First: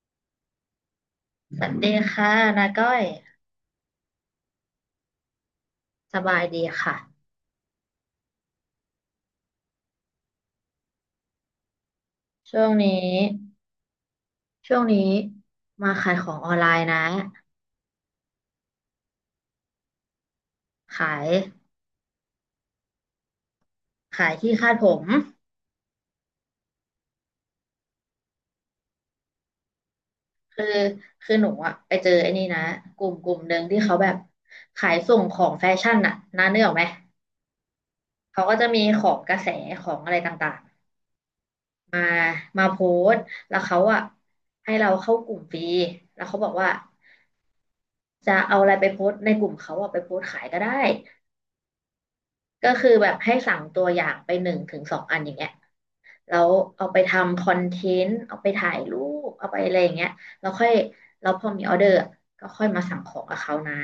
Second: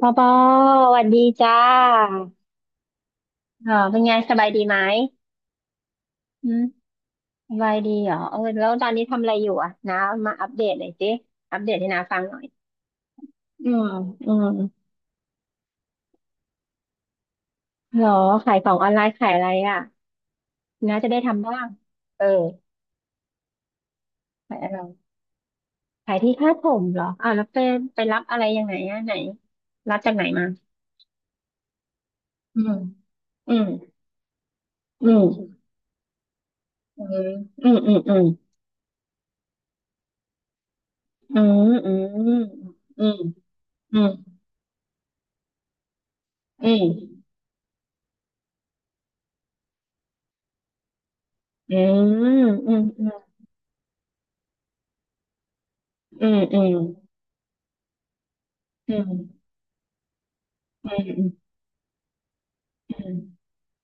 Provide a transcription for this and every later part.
ปอปอสวัสดีจ้าสวัสดีค่ะนาก้อยอ๋อเป็นไงสบายดีไหมสบายอืดีมค่ะสบายดีเหรอเออแล้วตอนนี้ทำอะไรอยู่อ่ะนะมาอัปเดตหน่อยสิอัปเดตให้น้าฟังหน่อยช่วงนี้อืมอืมช่วงนี้มาขายของออนไลน์นะเหรอขายของออนไลน์ขายอะไรอ่ะน้าจะขาได้ยทำบ้างเออขายที่ขายอะคาดไรผมขายที่คาดผมเหรออ่าวแล้วไปรับอะไรยังไงอ่ะไหน รับจากไหนมาคือคือหนูอะไปเจอไอ้นี่อืนะมกลุ่มหอืนึ่งมที่เขาแบบขายอืส่งของมแฟชั่นน่ะนาเนื้อออกไหมอืมอืมอืมเขาก็จะมีของกระแสของอะไรต่างอืมอืๆมามอืมมาโพอืมสต์แล้วเขาอือะมให้เราเข้ากลุ่มฟรีแล้วเขาบอกอืว่ามจะเอาอะไรไปโพสต์ในกลุ่มเขาอะไปโพสต์ขายก็ได้ อืมอืมก็อืมคืออืแบม บให้สั่งตัวอย่างไปหนึ่งถึงสองอันอย่างเงี้ยอืแล้มวอืมเอาไปทำคอนเทนต์เอาไปถ่ายอืรูปมเอาไปอะไรอย่างเงี้ยแล้วค่อยอืมอืแล้มวพอมีออเดอร์อะก็ค่อยมาอืสั่งขมองกับเขานะ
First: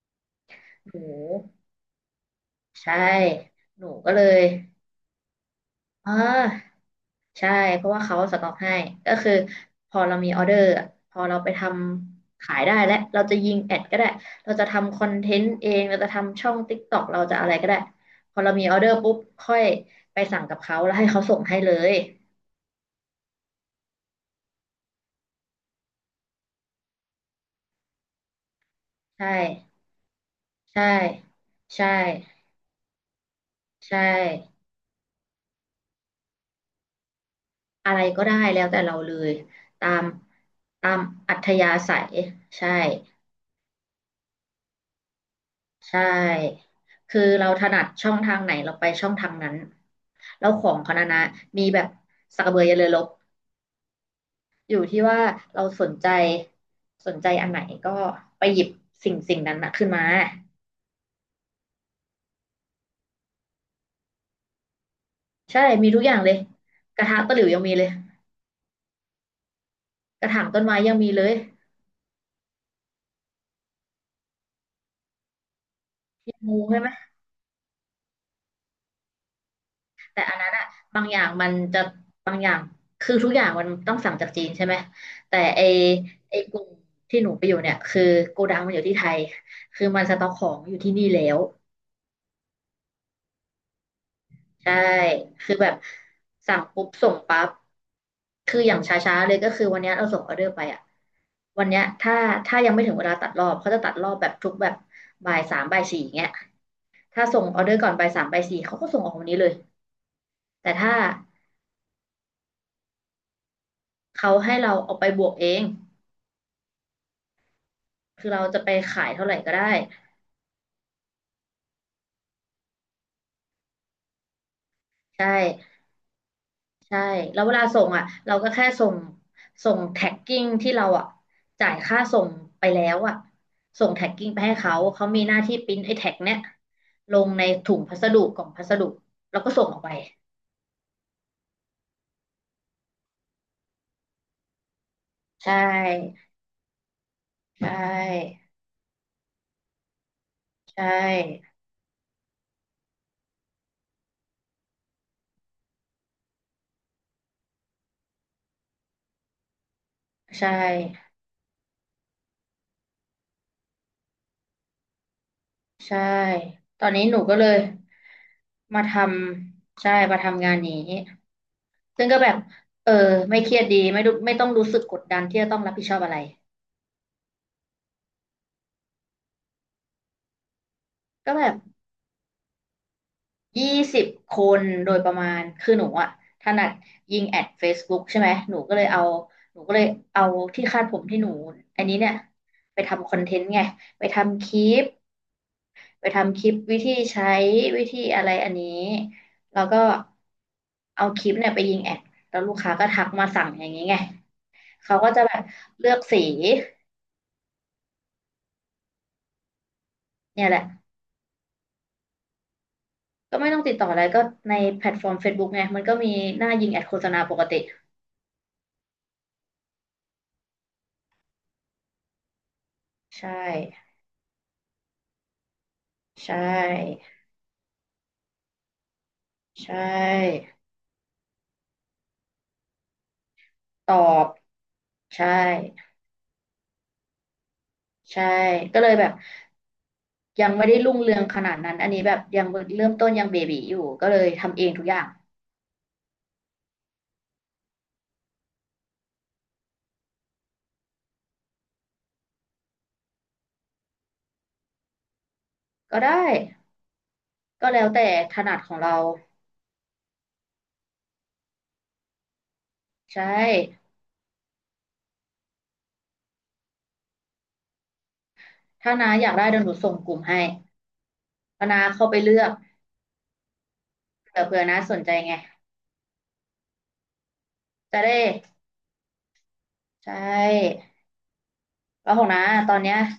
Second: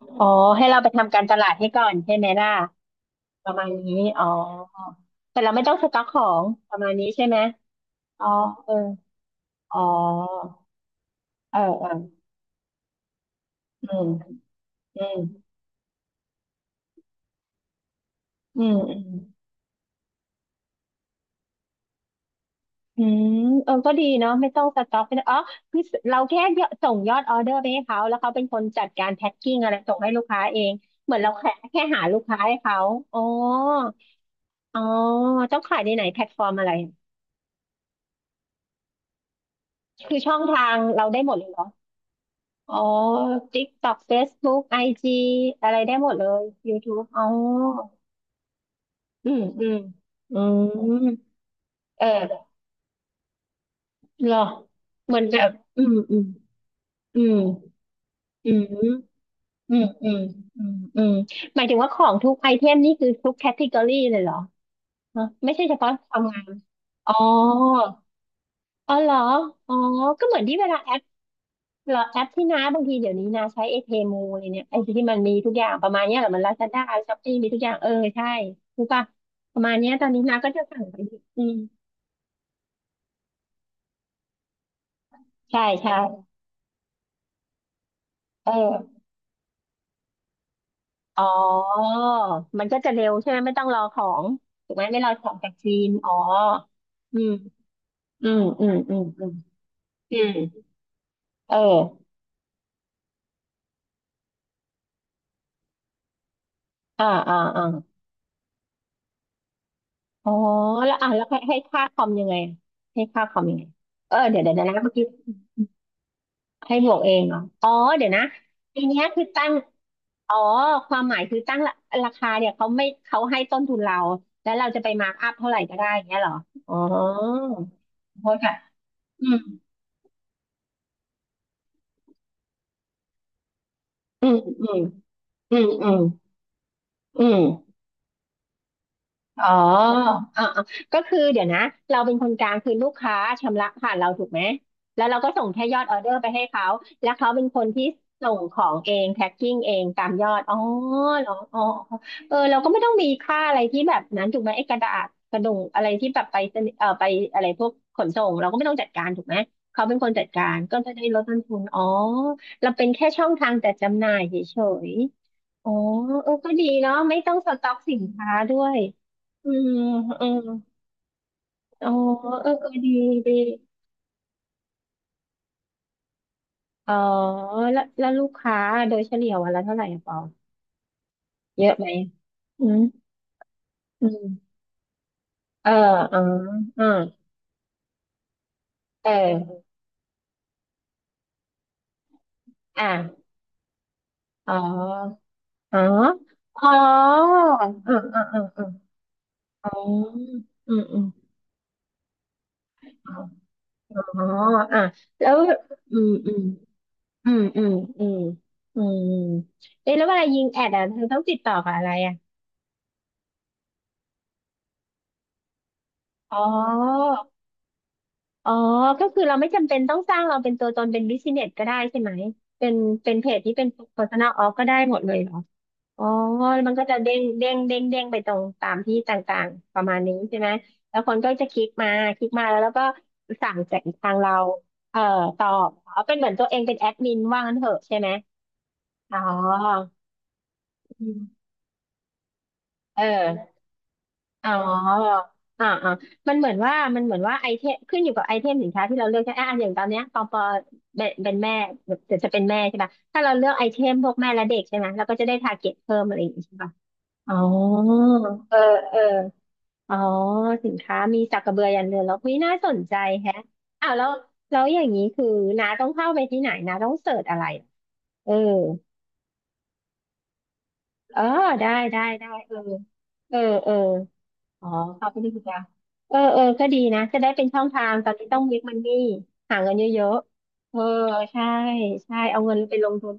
อ๋อให้เราไปหนูทำการตลาดให้ก่อนใช่ไหมล่ะใช่ประมาณหนูนี้ก็เลอ๋อยแต่เราไม่ต้องสต็อกอ่า ของประมาณนี้ใช่ไหมใช่เพราะว่าเขาอ๋อสต็อกเอให้อก็คืออ๋อพอเรามีออเดอร์อะพอเราไปเออทเออำขายได้และเราจะยิงแอดอืก็ได้ม เราจะทำคอือนมเทนต์เองเราจะทำช่อง TikTok เราจะอะไรก็ได้พอเราอืมีอมอเดออืร์มปุ๊บค่อยไปสั่งกับเขาแล้วให้เขาส่งให้เลยอืมเออก็ดีเนาะไม่ต้องสต็อกไม่ต้องอ๋อคือเราแค่ยอดส่งยอดออเดอร์ไปให้เขาแล้วเขาเป็นคนจัดการแพ็ใช่คกิ้งอะไรส่งให้ลูกค้าเองใช่เหมือนเราแค่ใช่หาลูกค้าให้เขาอ๋อใช่อ๋อต้องขายในไหนแพลตฟอร์มอะไร อะไรก็ได้แล้วแต่เราเลยตามคือช่องทางตามเราได้หมอัดเลธยเหรอ ยาศัยใช่ อ๋อ TikTok Facebook IG อจีอะไรได้ใชหมดเลย ่ YouTube คือ๋ออเราถนัดช่องทางไหนเราไปช่องทาอืงมนั้นอืมอืแล้วมของเขานะมีแบบเออสักกระเหเบือยันเรือรบรออยู่ที่เหมืว่าอนแบบเราอืสนมใจอืมสนอืใจมอันไหนก็ไปอืหยิบสิ่มงสิ่งนั้นนะอืมขึ้นมาอืมอืมอืมหมายถึงว่าของทุกไอเทมนี่คือทุกแคตตากรีเลยเหรอฮะไม่ใช่ใช่เฉมีพาะทุกอย่างเลทำยงานกระอ๋อ ทะตะหลิวยังมีเลยอ๋อเหรอ อ๋อ กก็ระเหมือถานงที่ต้เวนไม้ลาแอยังป มีเลยเหรอแอปที่น้าบางทีเดี๋ยวนี้นาใช้เอพีเพมูเลยเนี่ยไอที่มันมีทุกอย่างประมาณเนี้ยเหรอมันลางูซาใช่ด้ไหมช้อปปี้มีทุกอย่างเออใช่รู้ป่ะประมาณเนี้ยตอนนี้นาก็จะสั่งไปบางดิอย่างอืมันมจะบางอย่างคือทุกอย่างมันต้องสั่งจากจีนใช่ไหมแต่ใช่ไอใช่ไอกลุ่มที่หนูไปอยู่เนี่ยคือโกเอดังมันอยู่อที่ไทยคือมันสต็อกของอยู่ที่นี่อ๋แล้อว มันก็จะเร็วใช่ไหมไม่ต้องรอของถูใช่ กไหมไม่รอของจากคือแบจีบนอ๋อสั่งปุ๊บส่งอืมปั๊บอืมคืออือมย่างชอืม้าอืๆมเลยก็คือวันเนี้ยเราอืส่งออเดอร์ไปมอ่ะเอวันเนี้ยอถ้ายังไม่ถึงเวลาตัดรอบเขาจะตัดรอบแบบทุกแบบบ่ายสามบ่ายสี่อย่างเงี้ยอ่าถ้าอ่าส่งอออ่าเดอร์ก่อนบ่ายสามบ่ายสี่เขาก็ส่งออกวันนี้เลย อ๋อแต่แล้ถ้าวอ่าแล้วให้ค่าคอมยังไงให้ค่าคอมยังไงเออเขาเดี๋ยวเดี๋ยให้วนะเราเมื่อเอากี้ ไปบวกเองให้บวกเองเหรอ อ๋อเดี๋ยวนะคือเราจะไปอันเนี้ยขายคือเท่าไหร่ตั้ก็ง ได้อ๋อความหมายคือตั้งราคาเนี่ยเขาไม่เขาให้ต้นทุนเรา แล้วเราจะไปมาร์กใชอัพเท่าไหร่ก็่ ได้อย่างเงี้ยเหรอ อ๋อใช่แล้วเวลาส่งอ่ะโอเราเคก็ค่ะแค่ส่งอืมส่งแท็กกิ้งที่เราอ่ะจ่ายค่าส่งไปแล้วอ่ะส่งแท็กอืกิ้งมไปให้อืเขามเขามีหน้าอืที่มปริ้นอืไอ้มแท็กเนี้ยลอืงในถุม งพัสดุกล่องพัสดุแล้วอ๋อก็ส่งออกไปอ่าๆก็คือเดี๋ยวนะเราเป็นคนกลางคือลูกค้าชำระผ่านเราถูกไหมแล้วเราก็ส่ใชงแค่ยอดออเดอ่ร์ไปให้เขาแล้วเขาเป็นคใชนที่ส่่งของเองแพ็คกิ้งเองตามยอดอ๋อใชเหรอ่อ๋ออ๋อเออเราก็ไม่ต้องมีค่าอะไรที่แบบนั้นถูกไหมไอ้กระดาษกระดงอะไรที่แบบไปสนิเออไปอะไรพวกขนส่งเราก็ไม่ต้องจัดการถูกไหมเขาเป็นคนจัดกาใช่รก็จะได้ลดต้นทุนอ๋อเราเป็นแค่ช่องทางจัดจำหน่ายเฉยๆอ๋อใช่เออก็ดีตอนเนาะนี้หไม่นูต้อก็งเลสยต็อกสินค้าด้วย มาทอืมำใช่มาอืมทำงานนี้อ๋อซึ่งก็แบบเออเออดีเออดี ไม่เครียดดีไม่รู้ไม่ต้องรู้สึกกดดันที่จะต้องรับผิดชอบอะไรอ๋อ แล้วลูกค้าโดยเฉลี่ยวันละเท่าไหร่อะปอก็แบบ เยอะไหมอืมยี่สิอืบคมนโดยประมาณเออคือหนูอะอ๋อถนัดอ่ายิงแอด Facebook ใช่ไหมหนูก็เลยเอาเหนูออก็เลยเอาที่คาดผมที่หนูอันนี้เนี่ยไปทำคอนอ่ะ เทนต์ไงไปทำคอ๋อลิปอ๋อไปทำคลิปอ๋อวิธีใช้วิอืมธีอะไรอันอืนี้มแล้วก็อืมอืมเอาคลิปเนี่ยไปยิงแอดแล้วลูกค้าก็ทักอ๋อมาสั่งอย่างนี้อืไงมอืมอ๋ออ๋ออ่ะเขาก็จะแล้แบว บเลืออืกม สีอืมอืมอืมอืมอืมเอ๊ะแล้วเวลายิเนี่งยแหแอละดอ่ะเธอต้องติดต่อกับอะไรอ่ะก็ไม่ต้องติดต่ออะไรก็ในแพลตฟอร์ม Facebook ไงมันก็มีอ๋หอ น้ายิงแอดโฆษณาปกติอ๋อก็คือเราไม่จำเป็นต้องสร้างเราเป็นตัวตนเป็นบิสเนสก็ได้ใช่ไหม เป็นใชเพจที่เป็น ่ personal off ก็ได้หมดเลยเหรออ๋อใช่ มันก็จะเด้งเด้งเด้งเด้งไปตรงตามที่ต่างใชๆประมาณนี้ใช่ไห่ม แล้วคนก็จะคลิกมาแล้วก็สั่งจากตอทางบเราเอ่อใช่ตอบเอาเป็นเหมือนตัวเองเป็นแอดมินว่างั้นเถอะใช่ไหมใช่ก็เลยแบบอ๋อยังไม่ได้รุ่งอืเรืองขมนาดนั้นอันนี้แบบยังเริ่มเอต้นยังเบอ บีอยู่ก็เลยอ๋ทำเองทุกอย่างออ่าอ่ามันเหมือนว่ามันเหมือนว่าไอเทมขึ้นอยู่กับไอเทมสินค้าที่เราเลือกใช่ไหมอ่ะอย่างตอนเนี้ยปอปอเป็นแม่เดี๋ยวจะเป็นแม่ใช่ป่ะถ้าเราเลือกไอเทมพวกแม่และเด็กใช่ไหมเราก็จะได้ทาร์เก็ตเพิ่ก็มอะได้ไรอย่างงี้ใช่ป่ะอ๋อก็แล้วแต่ถเอนัอดของเราเอออ๋อสินค้ามีสักกระเบือยันเรือแล้วคี่น่าสนใจใช่แฮะอ้าวแล้วอย่างนี้คือน้าต้องเข้าไปที่ไหนน้าต้องเสิร์ชอะไรเออถ้าน้าอยากได้เดี๋ยวหนูส่งกลุ่มให้เออาได้น้าได้เข้าไปได้ เลือกเออเออเออ เผื่ออ๋อน้าสนเข้าใจไปดีไงกว่าเออเออก็ดีนะจะได้เป็นช่องทางจะตอได้นนี้ต้องวกมันนี่หาเงินเยใชอะๆเออ่ใช่แล้วใช่ของเอาน้าเงินตไปอนลเนี้งยทุน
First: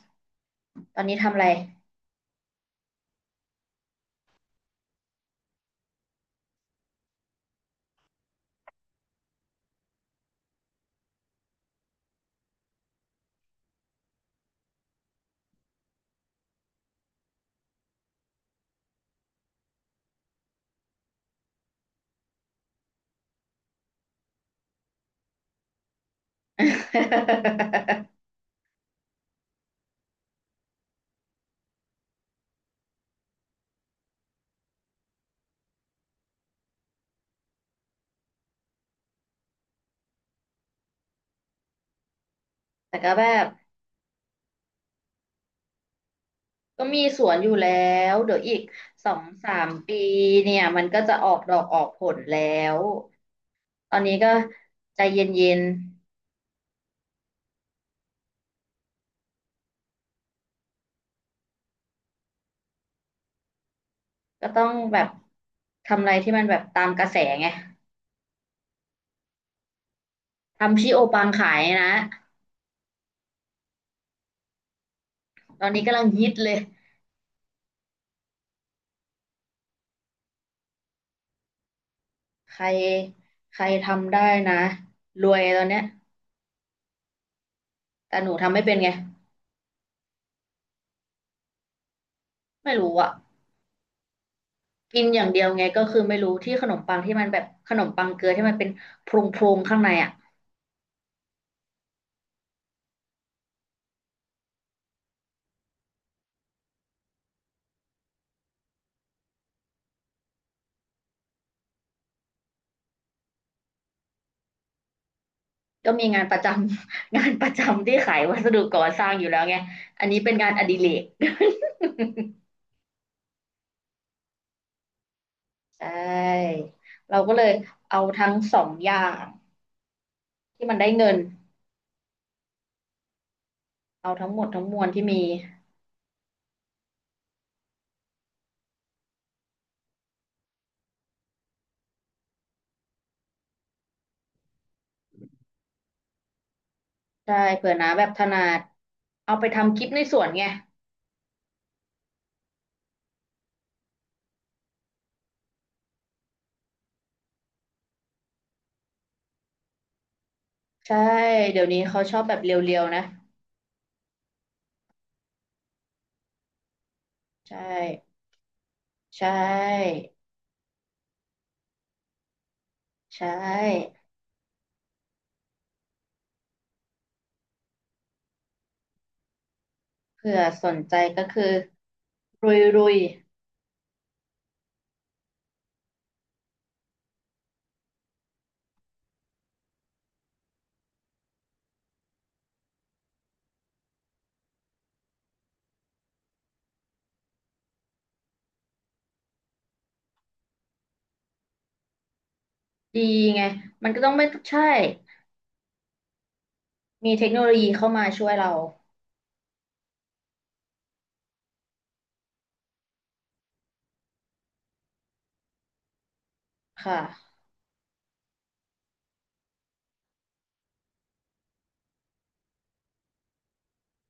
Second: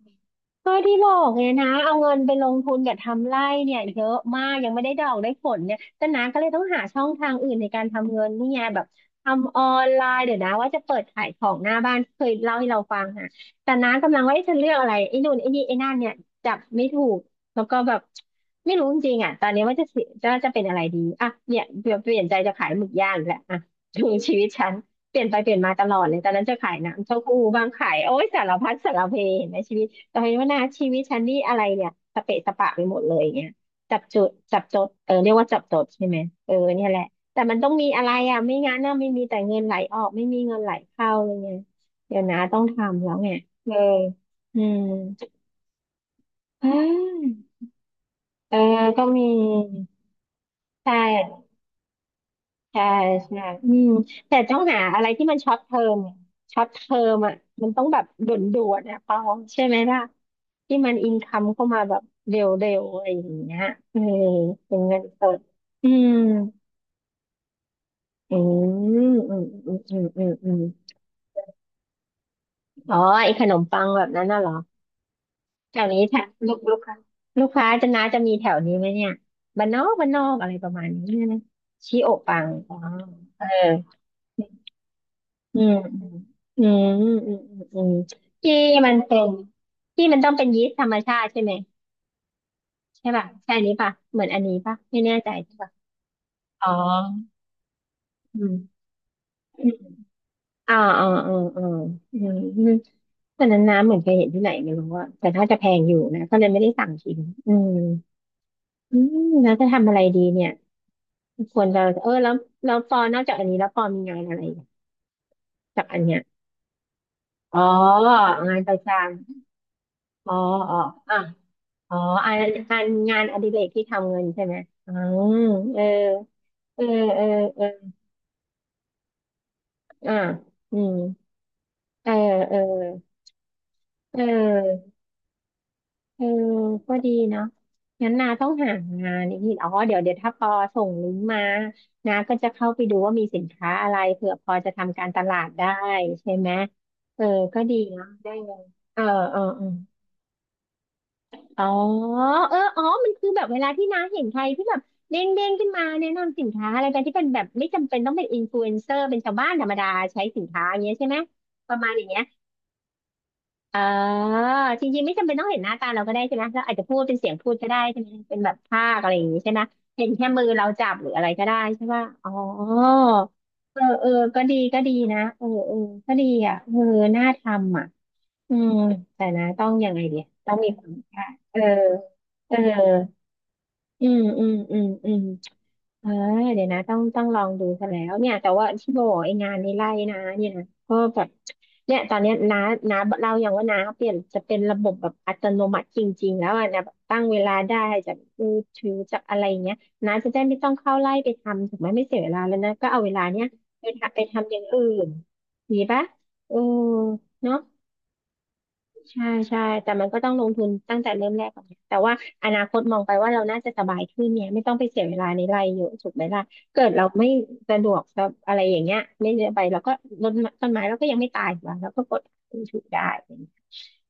ก็ที่ตอนบอนี้กทำอะไงไร นะเอาเงินไปลงทุนกับทำไร่เนี่ยเยอะมากยังไม่ได้ดอกได้ผลเนี่ยแต่น้าก็เลยต้องหาช่องทางอื่นในการทำเงินนี่ไงแบบทำออนไลน์เดี๋ยวนะว่าจะเปิดขายของหน้าบ้านเคยเล่าให้เราฟังนะแต่น้ากำลังว่าเอ๊ะจะเลือกอะไรไอ้นู่นไอ้นี่ไอ้นั่นเนี่ยจับไม่ถูก แล้วก็แบบไม่รู้จริงๆอ่ะตอนนี้ว่าจะเป็นอะไรดีอ่ะเนี่ยเปลี่ยนใจจะขายหมึกย่างอีกแล้วอ่ะดูชีวิตฉันเปลี่ยนไปเปลี่ยนมาตลอดเลยตอนนั้นจะขายน้ำเต้าหู้บ้างขายโอ้ยสารพัดสารเพเห็นไหมชีวิตตอนนี้ว่านะชีวิตฉันนี่อะไรเนี่ยสเปะสปะไปหมดเลยอย่างเงี้ยจับจุดจับจดเออเรียกว่าจับจดใช่ไหมเออเนี่ยแหละแต่มันต้องมีอะไรอ่ะไม่งั้นน่ะไม่มีแต่เงินไหลออกไม่มีเงินไหลเข้าอะไรเงี้ยเดี๋ยวนะต้อง แต่ทำแล้ก็วแบไงบ เอออืมอืก็มีสวนอยู่ม แล้วเดี๋ยวเออีอ กก็สอมีงสามปีเนี่ยมันใชก็จะออก่ดอกออกผลแล้วใช่ใช่อืมตอนนี้ก็แต่ต้องหาใจอะไรเที่มันช็ย็อตนเทอมช็อตเทอมอ่ะมันต้องแบบด่วนๆนะปองใช่ไหมล่ะที่มันอินคัมเข้ามาแบบเร็วๆอะไรอย่างเงี้ยเออๆก็ต้องเป็นเงิแบนบสดอืทำอะมไรที่มันแบบตามกระแสไงอืมอืมอืมอืมอืมอืมทำชิโอปังขายนะอ๋อไอ้ขนมปังแบบนั้นน่ะเหรอตอนแถนี้วกำนี้ลังแถวฮิตเลลูยกลูกค้าลูกค้าจะน้าจะมีแถวนี้ไหมเนี่ยบ้านนอกอะไรประมาณนี้นะชีโอะปังใครอ๋อเออ ใครทำได้นะรวยอืตอนมเนี้ยอืมอืมอืมอืมอืมแต่หนูที่ทำไม่เป็นมัไงนเป็นที่มันต้องเป็นยีสต์ธรรมชาติใช่ไหมไม่รู้ใช่อ่ะป่ะใช่อันนี้ป่ะเหมือนอันนี้ป่ะไม่กินแน่อย่าใจงเดียวใช่ไงป่ะก็คือไม่รู้ที่ขอ๋อนมปังที่มันแบบขนมปังเกลืออืที่มันเป็นมโพรงอืๆมข้างในอ่ะ อ่าอ่าอ่าอ่าอืมอืมตอนนั้นน้ำเหมือนเคยเห็นที่ไหนไม่รู้อะแต่ถ้าจะแพงอยู่นะก็เลยไม่ได้สั่งกินอืมอืมแล้วจะทำอะไรดีเนี่ยควรจะเออแล้วแล้วปอนอกจากอันนี้แล้วปอมีงานอะไรจากก็อันมีเนี้ยงานประจำ งานประอ๋อจำที่ขายวัสงาดุนประก่อจสร้างอยู่แล้วไงอันนี้ำอ๋เป็อนงานออ๋ดิอเรก อ่ะ อ๋ออันงานอดิเรกที่ทำเงินใช่ไหมอืม เออใช่เออเอเราอก็เลยเออเอาทั้งสองอย่างอ่าที่อืมันได้มเงินเออเออเอาเทั้งหมดทั้งมวอลอที่มีเออก็ดีเนาะงั้นนาต้องหางานอีกทีอ๋อเดี๋ยวเดี๋ยวถ้าปอส่งลิงก์มานาก็จะเข้าไปดูว่ามีสินค้าอะไรเผื่อพอจะทำการตลาดได้ใช่ไหมเออใช่ก็เผื่อดีน้าแบเนาะบถได้นัเลดยเออเอาเออไปเออ ทำคลิปในสวนไงอ๋อเอออ๋อมันคือแบบเวลาที่น้าเห็นใครที่แบบเด้งขึ้นมาแนะนำสินค้าอะไรกันที่เป็นแบบไม่จำเป็นต้องเป็นอินฟลูเอนเซอร์เป็นชาวบ้านธรรมดาใช้สินค้าอย่างเงี้ยใช่ใช่ไหมเดี๋ยปวระนี้มาณอเขาย่างชเงี้อยบแบบเรียวๆนะเออจริงๆไม่จำเป็นต้องเห็นหน้าตาเราก็ได้ใช่ไหมเราอาจจะพูดเป็นเสียงพูใชดก็ได้ใช่ไหม่เป็นแบบภาคอะไรอใชย่างงี้ใช่ไหม่เห็นแค่มือเราจับหรืออะไรก็ได้ใช่ป่ะอ๋อใชเออ่เออก็ดีก็ดีนะเออเออก็ดีอ่ะเออน่าทำอ่ะ อืมแต่นะต้องยังไงดีเผื่อต้องสมีนความใจอ่ะก็คือเออเอรุอยรุยอืมอืมอืมอืมเออเดี๋ยวนะต้องลองดูซะแล้วเนี่ยแต่ว่าที่โบอกไองานในไร่นะเนี่ยนะก็แบบเนี่ยตอนเนี้ยน้าเราอย่างว่าน้าเปลี่ยนจะเป็นระบบแบบอัตโนมัติจริงๆแล้วอ่ะนะแบบตั้งเวลาได้จากมือถือจากอะไรอย่างเงี้ยน้าจะได้ไม่ต้องเข้าไร่ไปทำถูกไหมไม่เสียเวลาแล้วนะก็เอาดีเวลาเนี้ไงยไปมันก็ต้องทำไปไม่ทำอย่าใช่งอื่นดีปะเออมีเทคโนโลเนาะ ยีเข้ามาช่วยเราใช่ใช่แต่มันก็ต้องลงทุนตั้งแต่เริ่มแรกก่อนนะแต่ว่าอนาคตมองไปว่าเราน่าจะสบายขึ้นเนี่ยไม่ต้องไปเสียเวลาในไร่เยอะถูกไหมล่ะเกิคดเราไม่่ะ สะดวกสบอะไรอย่างเงี้ยไม่ได้ไปเราก็รดต้นไม้เราก็ยังไม่ตายหรอกเราก็กดถูกได้อะไรอย่างเงี้ย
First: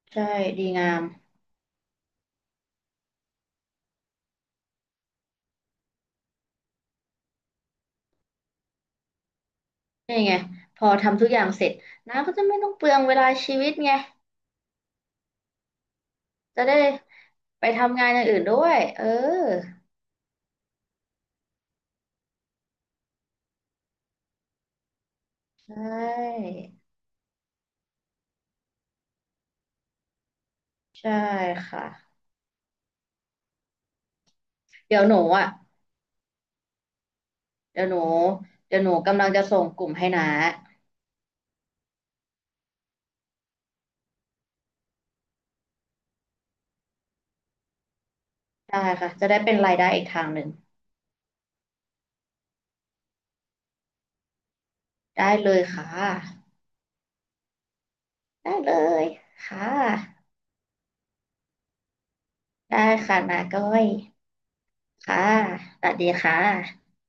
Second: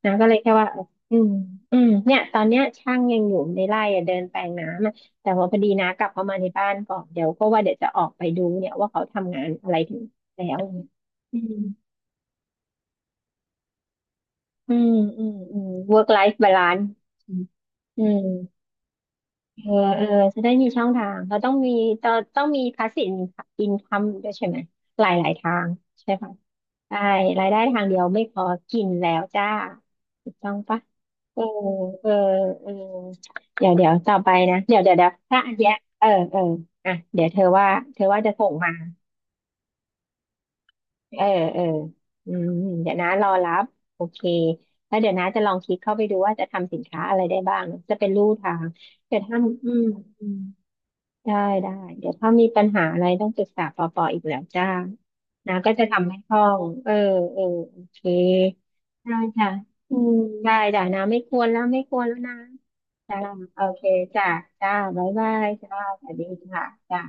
นะใช่ก็เลยแค่ดีว่างามอืมอืมเนี่ยตอนเนี้ยช่างยังอยู่ในไร่อะเดินแปลงน้ำอะแต่ว่าพอดีนะกลับเข้ามาในบ้านก่อนเดี๋ยวก็ว่าเดี๋ยวจะออกไปดูเนี่ยว่าเขาทำงานอะไรถึงนี่ไงแล้วพอทำทุกออืย่างม เสร็จน้าก็จะไม่ต้องเปลืองเวลาชีวิตไงอืมอืมอืม work life จะได้ balance อืมไปทำอืงานอมย่างอื่นด้วยเออเออเออจะได้มีช่องทางเราต้องมี passive income ด้วยใช่ไหมหลายทางใช่ใช่ปะใช่รายได้ทางเดียวไม่พอกินแล้วจ้าถูกต้องปะใช่เออค่ะเออเออเดี๋ยวต่อไปนะเดี๋ยวเดี๋ยวเดี๋ยวเดี๋ยหวนูถ้าอ่ะอันเนี้ยเออเอออ่ะเดี๋ยวเธอว่าเดี๋ยวหเธนูอว่าจะส่งมา เดี๋ยวหนูกำลังจะส่งกลุ่มให้น้าเออเอออืมเดี๋ยวนะรอรับโอเคแล้วเดี๋ยวนะจะลองคิดเข้าไปดูว่าจะทำสินค้าอะไรได้บ้างจะเป็นลู่ทางได้ค่ะเดี๋ยวจะถ้าได้เป็นอืรายมได้อีกทาอืงมหนึ่งได้ได้เดี๋ยวถ้ามีปัญหาอะไรต้องปรึกษาปอปออีกแล้วจ้าได้เลนะยก็จะค่ะทำให้คล่องเออเออโอเคได้เลยได้จ้ะค่ะอืมได้จ้ะนะไม่ควรแล้วนะได้จ้าค่ะน้าโอก้อเคยจ้ะจ้าบ๊ายค่ะบายจ้าสวัสสดีวัสดีค่ะค่ะจ้า